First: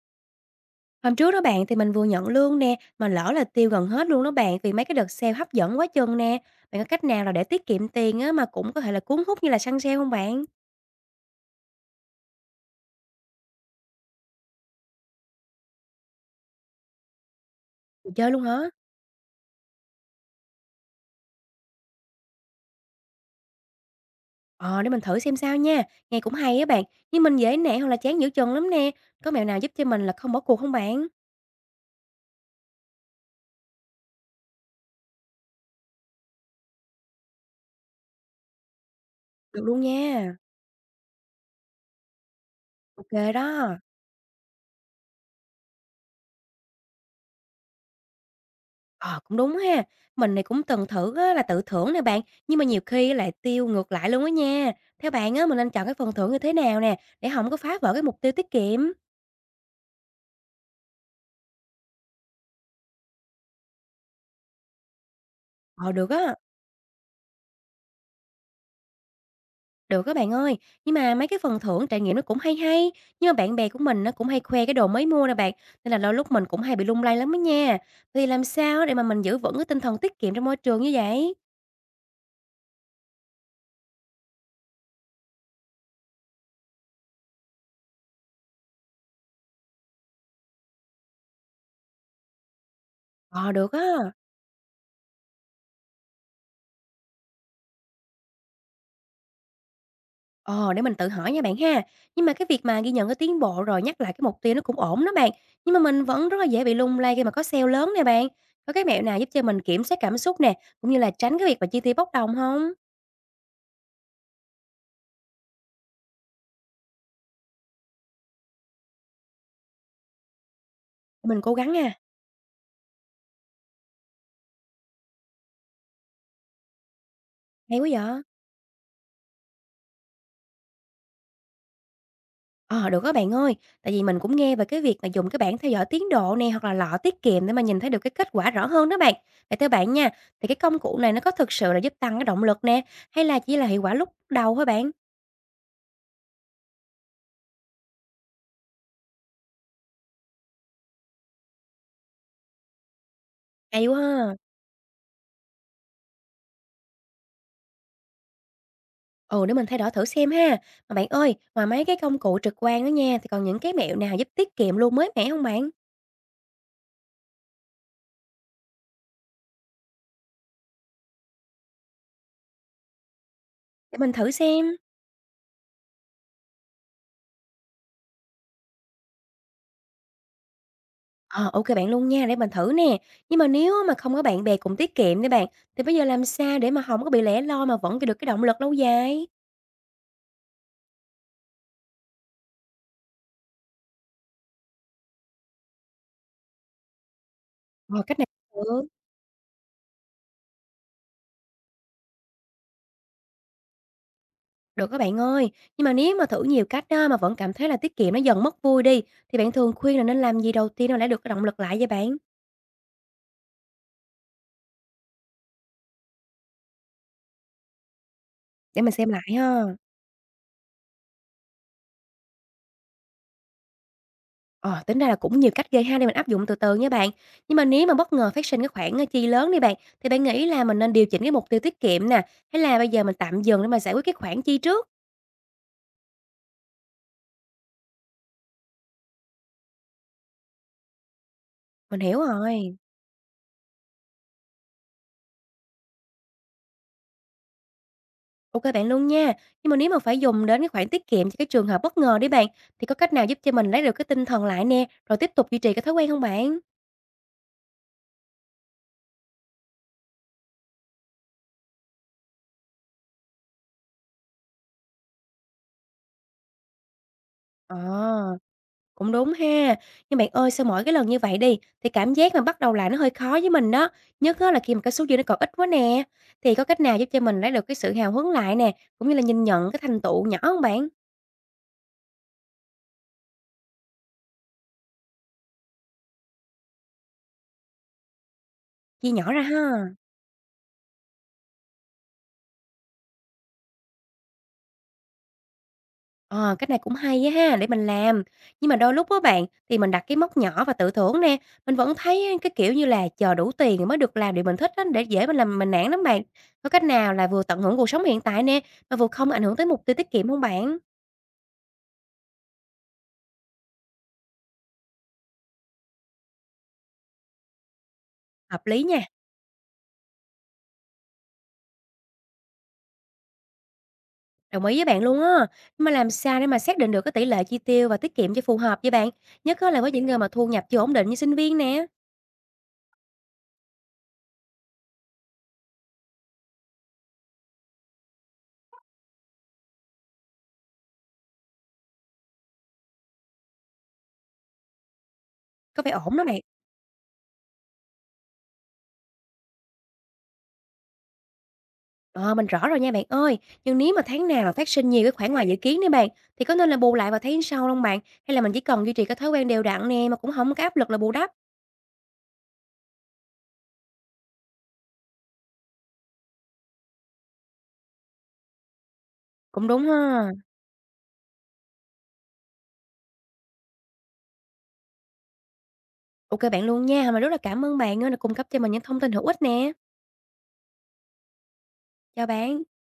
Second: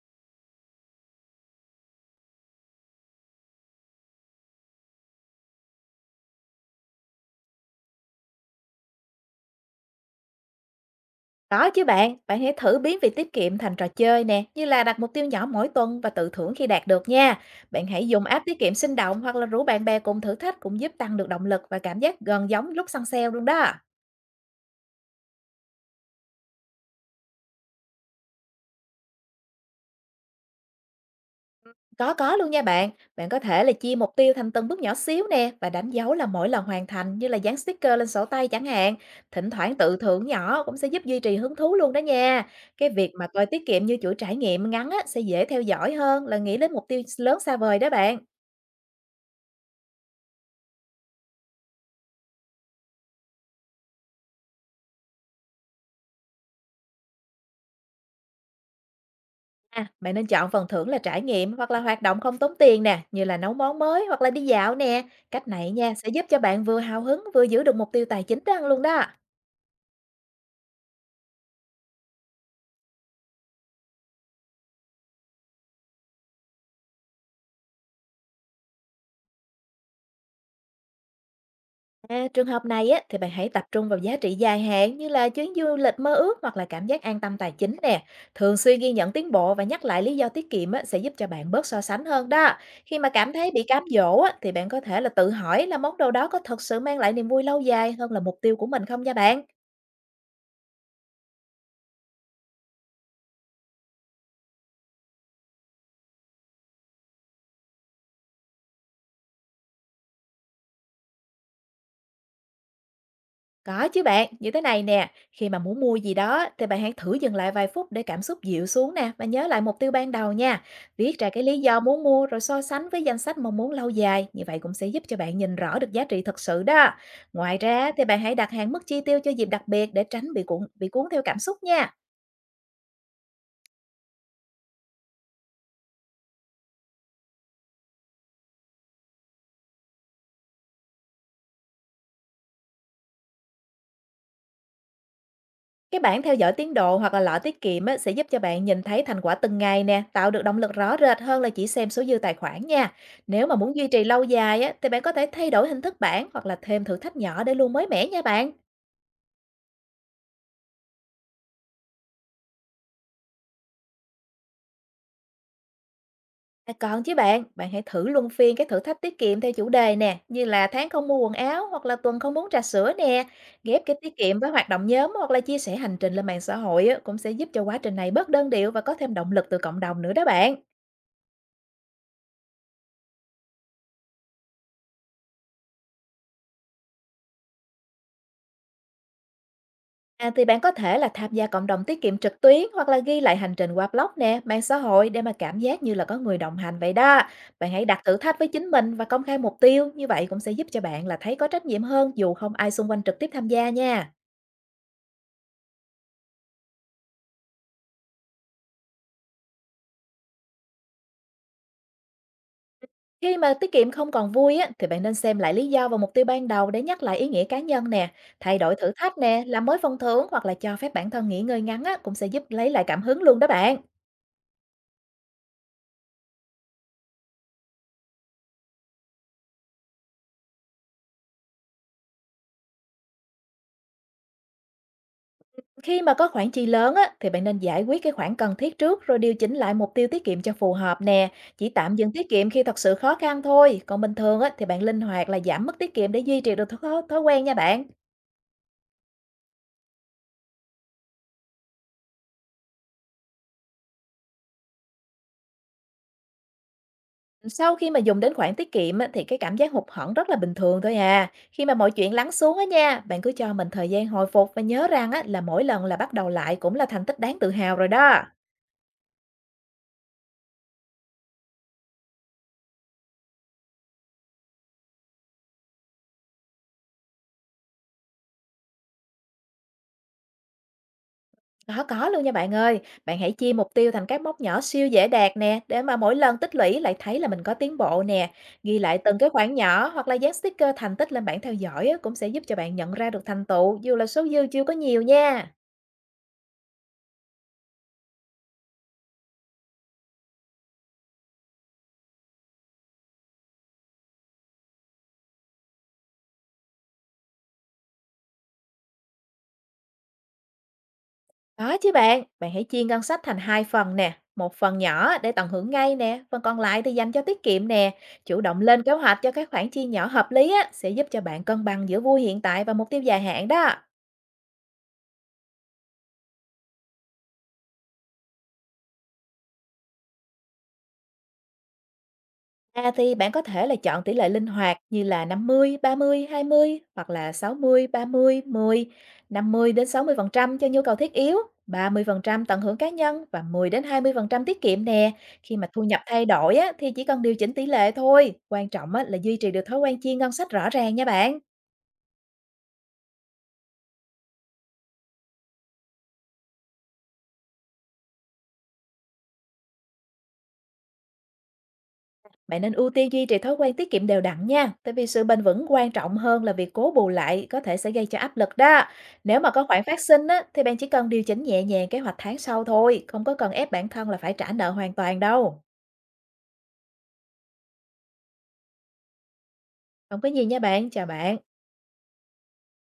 Hôm trước đó bạn thì mình vừa nhận lương nè, mà lỡ là tiêu gần hết luôn đó bạn vì mấy cái đợt sale hấp dẫn quá chừng nè. Bạn có cách nào là để tiết kiệm tiền á mà cũng có thể là cuốn hút như là săn sale không bạn? Có chứ bạn, bạn hãy thử biến việc tiết kiệm thành trò chơi nè, như là đặt mục tiêu nhỏ mỗi tuần và tự thưởng khi đạt được nha. Bạn hãy Mình dùng chơi luôn app tiết hả? kiệm sinh động hoặc là rủ bạn bè cùng thử thách cũng giúp tăng được động lực và cảm giác gần giống lúc săn sale luôn đó. Ờ để mình thử xem sao nha. Nghe cũng hay á bạn, nhưng mình dễ nản hoặc là chán giữa chừng lắm nè. Có mẹo nào giúp cho mình là không bỏ cuộc không bạn? Có luôn nha bạn, bạn có thể là chia mục tiêu thành từng bước nhỏ xíu nè và đánh dấu là mỗi lần hoàn thành, như là dán sticker lên sổ tay chẳng hạn. Thỉnh Được thoảng luôn tự thưởng nha. nhỏ cũng sẽ giúp duy trì hứng thú luôn đó nha. Cái việc Ok mà coi tiết đó. kiệm như chuỗi trải nghiệm ngắn á, sẽ dễ theo dõi hơn là nghĩ đến mục tiêu lớn xa vời đó bạn. Ờ cũng đúng ha. Mình này cũng từng thử á, là tự thưởng nè bạn, nhưng mà nhiều khi lại tiêu ngược lại luôn á nha. Theo bạn á mình nên chọn cái phần thưởng như thế nào nè để không có phá vỡ cái mục tiêu tiết kiệm? À, bạn nên chọn phần thưởng là trải nghiệm hoặc là hoạt động không tốn tiền nè, như là nấu món mới hoặc là đi dạo nè. Cách này Ờ, nha sẽ được giúp á, cho bạn vừa hào hứng vừa giữ được mục tiêu tài chính đó luôn đó. được các bạn ơi. Nhưng mà mấy cái phần thưởng trải nghiệm nó cũng hay hay, nhưng mà bạn bè của mình nó cũng hay khoe cái đồ mới mua nè bạn, nên là đôi lúc mình cũng hay bị lung lay lắm đó nha. Thì làm sao để mà mình giữ vững cái tinh thần tiết kiệm trong môi trường như vậy? À, trường hợp này á, thì bạn hãy tập trung vào giá trị dài hạn như là chuyến du lịch mơ ước hoặc là cảm giác an tâm tài chính nè. Thường xuyên ghi nhận tiến bộ và nhắc lại lý do tiết kiệm á, sẽ giúp cho bạn bớt so sánh hơn đó. Khi mà cảm thấy Ờ, bị được cám á. dỗ á, thì bạn có thể là tự hỏi là món đồ đó có thật sự mang lại niềm vui lâu dài hơn là mục tiêu của mình không nha bạn. Ờ, để mình tự hỏi nha bạn ha. Nhưng mà cái việc mà ghi nhận cái tiến bộ rồi nhắc lại cái mục tiêu nó cũng ổn đó bạn. Nhưng mà mình vẫn rất là dễ bị lung lay khi mà có sale lớn nè bạn. Có cái mẹo nào giúp cho mình kiểm soát cảm xúc nè, cũng như là tránh cái việc mà chi tiêu bốc đồng không? Có chứ bạn, như thế này nè, khi mà muốn mua gì đó thì bạn hãy thử dừng lại vài phút để cảm xúc dịu xuống nè và nhớ lại mục tiêu ban đầu nha. Viết ra Mình cái cố lý gắng do à. muốn mua rồi so sánh với danh sách mong muốn lâu dài, như vậy cũng sẽ giúp cho bạn nhìn rõ được giá trị thật sự đó. Ngoài Hay quá ra thì bạn vậy. hãy đặt hạn mức chi tiêu cho dịp đặc biệt để tránh bị cuốn theo cảm xúc nha. Ờ, được á bạn ơi, tại vì mình cũng nghe về cái việc mà dùng cái bảng theo dõi tiến độ nè, hoặc là lọ tiết kiệm để mà nhìn thấy được cái kết quả rõ hơn đó bạn. Vậy theo bạn nha, thì cái công cụ này nó có thực sự là giúp tăng cái động lực nè, hay là chỉ là hiệu quả lúc đầu thôi bạn? Cái bảng theo dõi tiến độ hoặc là lọ tiết kiệm á, sẽ giúp cho bạn nhìn thấy thành quả từng ngày nè, tạo được động lực rõ rệt hơn là chỉ xem số dư tài khoản nha. Nếu mà muốn duy Hay trì lâu quá ha. dài á, thì bạn có thể thay đổi hình thức bảng hoặc là thêm thử thách nhỏ để luôn mới mẻ nha bạn. Ừ, để mình thay đổi thử xem ha. Mà bạn ơi, ngoài mấy cái công cụ trực quan đó nha, thì còn những cái mẹo nào giúp tiết kiệm luôn mới mẻ không bạn? À, còn chứ bạn, bạn hãy thử luân phiên các thử thách tiết kiệm theo chủ đề nè, như là tháng không mua quần áo hoặc là tuần không uống trà sữa nè. Ghép cái Để mình tiết thử kiệm với xem. hoạt động nhóm hoặc là chia sẻ hành trình lên mạng xã hội á, cũng sẽ giúp cho quá trình này bớt đơn điệu và có thêm động lực từ cộng đồng nữa đó bạn. Ờ, ok bạn luôn nha, để mình thử nè. Nhưng mà nếu mà không có bạn bè cùng tiết kiệm đấy bạn, thì bây giờ làm sao để mà không có bị lẻ loi mà vẫn được cái động lực lâu dài? À, thì bạn có thể là tham gia cộng đồng tiết kiệm trực tuyến hoặc là ghi lại hành trình qua blog nè, mạng xã hội để mà cảm giác như là có người đồng hành vậy đó. Bạn hãy đặt Ờ, thử cách này thách với cũng chính được, mình và công khai mục tiêu, như vậy cũng sẽ giúp cho bạn là thấy có trách nhiệm hơn dù không ai xung quanh trực tiếp tham gia nha. được á bạn ơi. Nhưng mà nếu mà thử nhiều cách á, mà vẫn cảm thấy là tiết kiệm nó dần mất vui đi, thì bạn thường khuyên là nên làm gì đầu tiên để lấy được cái động lực lại vậy bạn? Khi mà tiết kiệm không còn vui á, thì bạn nên xem lại lý do và mục tiêu ban đầu để nhắc lại ý nghĩa cá nhân nè, thay đổi Để thử mình xem thách lại nè, ha. làm mới phần thưởng hoặc là cho phép bản thân nghỉ ngơi ngắn á, cũng sẽ giúp lấy lại cảm hứng luôn đó bạn. Ờ, tính ra là cũng nhiều cách ghê ha để mình áp dụng từ từ nha bạn. Nhưng mà nếu mà bất ngờ phát sinh cái khoản chi lớn đi bạn, thì bạn nghĩ là mình nên điều chỉnh cái mục tiêu tiết kiệm nè, hay là bây giờ mình tạm dừng để mà giải quyết cái khoản chi trước? Khi mà có khoản chi lớn á, thì bạn nên giải quyết cái khoản cần thiết trước rồi điều chỉnh lại mục tiêu tiết kiệm cho phù hợp nè. Chỉ tạm Mình dừng hiểu tiết kiệm khi rồi. thật sự khó khăn thôi. Còn bình thường á, thì bạn linh hoạt là giảm mức tiết kiệm để duy trì được thói quen nha bạn. Ok bạn luôn nha. Nhưng mà nếu mà phải dùng đến cái khoản tiết kiệm cho cái trường hợp bất ngờ đi bạn, thì có cách nào giúp cho mình lấy được cái tinh thần lại nè, rồi tiếp tục duy trì cái thói quen không bạn? Sau khi mà dùng đến khoản tiết kiệm á, thì cái cảm giác hụt hẫng rất là bình thường thôi à. Khi mà mọi chuyện lắng xuống á nha, bạn cứ cho mình thời gian hồi phục và nhớ rằng á, là mỗi lần là bắt đầu lại cũng là thành tích đáng tự hào rồi đó. Ờ, cũng đúng ha. Nhưng bạn ơi, sau mỗi cái lần như vậy đi, thì cảm giác mà bắt đầu lại nó hơi khó với mình đó. Nhất á là khi mà cái số dư nó còn ít quá nè. Thì có cách nào giúp cho mình lấy được cái sự hào hứng lại nè, cũng như là nhìn nhận cái thành tựu nhỏ hông bạn? Nó có luôn nha bạn ơi. Bạn hãy chia mục tiêu thành các mốc nhỏ siêu dễ đạt nè, để mà mỗi lần tích lũy lại thấy là mình có tiến bộ nè. Ghi lại Chia từng cái nhỏ ra khoản ha. nhỏ hoặc là dán sticker thành tích lên bảng theo dõi á, cũng sẽ giúp cho bạn nhận ra được thành tựu dù là số dư chưa có nhiều nha. Ờ, cách này cũng hay á ha, để mình làm. Nhưng mà đôi lúc á bạn, thì mình đặt cái mốc nhỏ và tự thưởng nè, mình vẫn thấy cái kiểu như là chờ đủ tiền rồi mới được làm điều mình thích á, để dễ mình làm mình nản lắm bạn. Có cách nào là vừa tận hưởng cuộc sống hiện tại nè, mà vừa không ảnh hưởng tới mục tiêu tiết kiệm không bạn? Đó chứ bạn, bạn hãy chia ngân sách thành hai phần nè. Một phần nhỏ để tận hưởng ngay nè, phần còn lại thì dành cho tiết kiệm nè. Chủ động Hợp lên lý kế nha. hoạch cho các khoản chi nhỏ hợp lý á, sẽ giúp cho bạn cân bằng giữa vui hiện tại và mục tiêu dài hạn đó. Đồng ý với bạn luôn á. Nhưng mà làm sao để mà xác định được cái tỷ lệ chi tiêu và tiết kiệm cho phù hợp với bạn? Nhất á là với những người mà thu nhập chưa ổn định như sinh viên nè. À, thì bạn có thể là chọn tỷ lệ linh hoạt như là 50/30/20 hoặc là 60/30/10, 50 đến 60% cho nhu cầu thiết yếu, 30% tận hưởng cá nhân và 10 đến 20% tiết kiệm nè. Khi mà thu Có phải nhập ổn đó thay bạn? đổi á, thì chỉ cần điều chỉnh tỷ lệ thôi. Quan trọng á, là duy trì được thói quen chia ngân sách rõ ràng nha bạn. Ờ, mình rõ rồi nha bạn ơi. Nhưng nếu mà tháng nào mà phát sinh nhiều cái khoản ngoài dự kiến đấy bạn, thì có nên là bù lại vào tháng sau không bạn? Hay là mình chỉ cần duy trì cái thói quen đều đặn nè mà cũng không có áp lực là bù đắp? Bạn nên ưu tiên duy trì thói quen tiết kiệm đều đặn nha, tại vì sự bền vững quan trọng hơn là việc cố bù lại có thể sẽ gây cho áp lực đó. Nếu mà có Cũng khoản đúng phát sinh ha. á, thì bạn chỉ cần điều chỉnh nhẹ nhàng kế hoạch tháng sau thôi, không có cần ép bản thân là phải trả nợ hoàn toàn đâu. Ok bạn luôn nha. Mà rất là cảm ơn bạn á, đã cung cấp cho mình những thông tin hữu ích nè. Không có gì nha bạn, chào bạn. Chào bạn.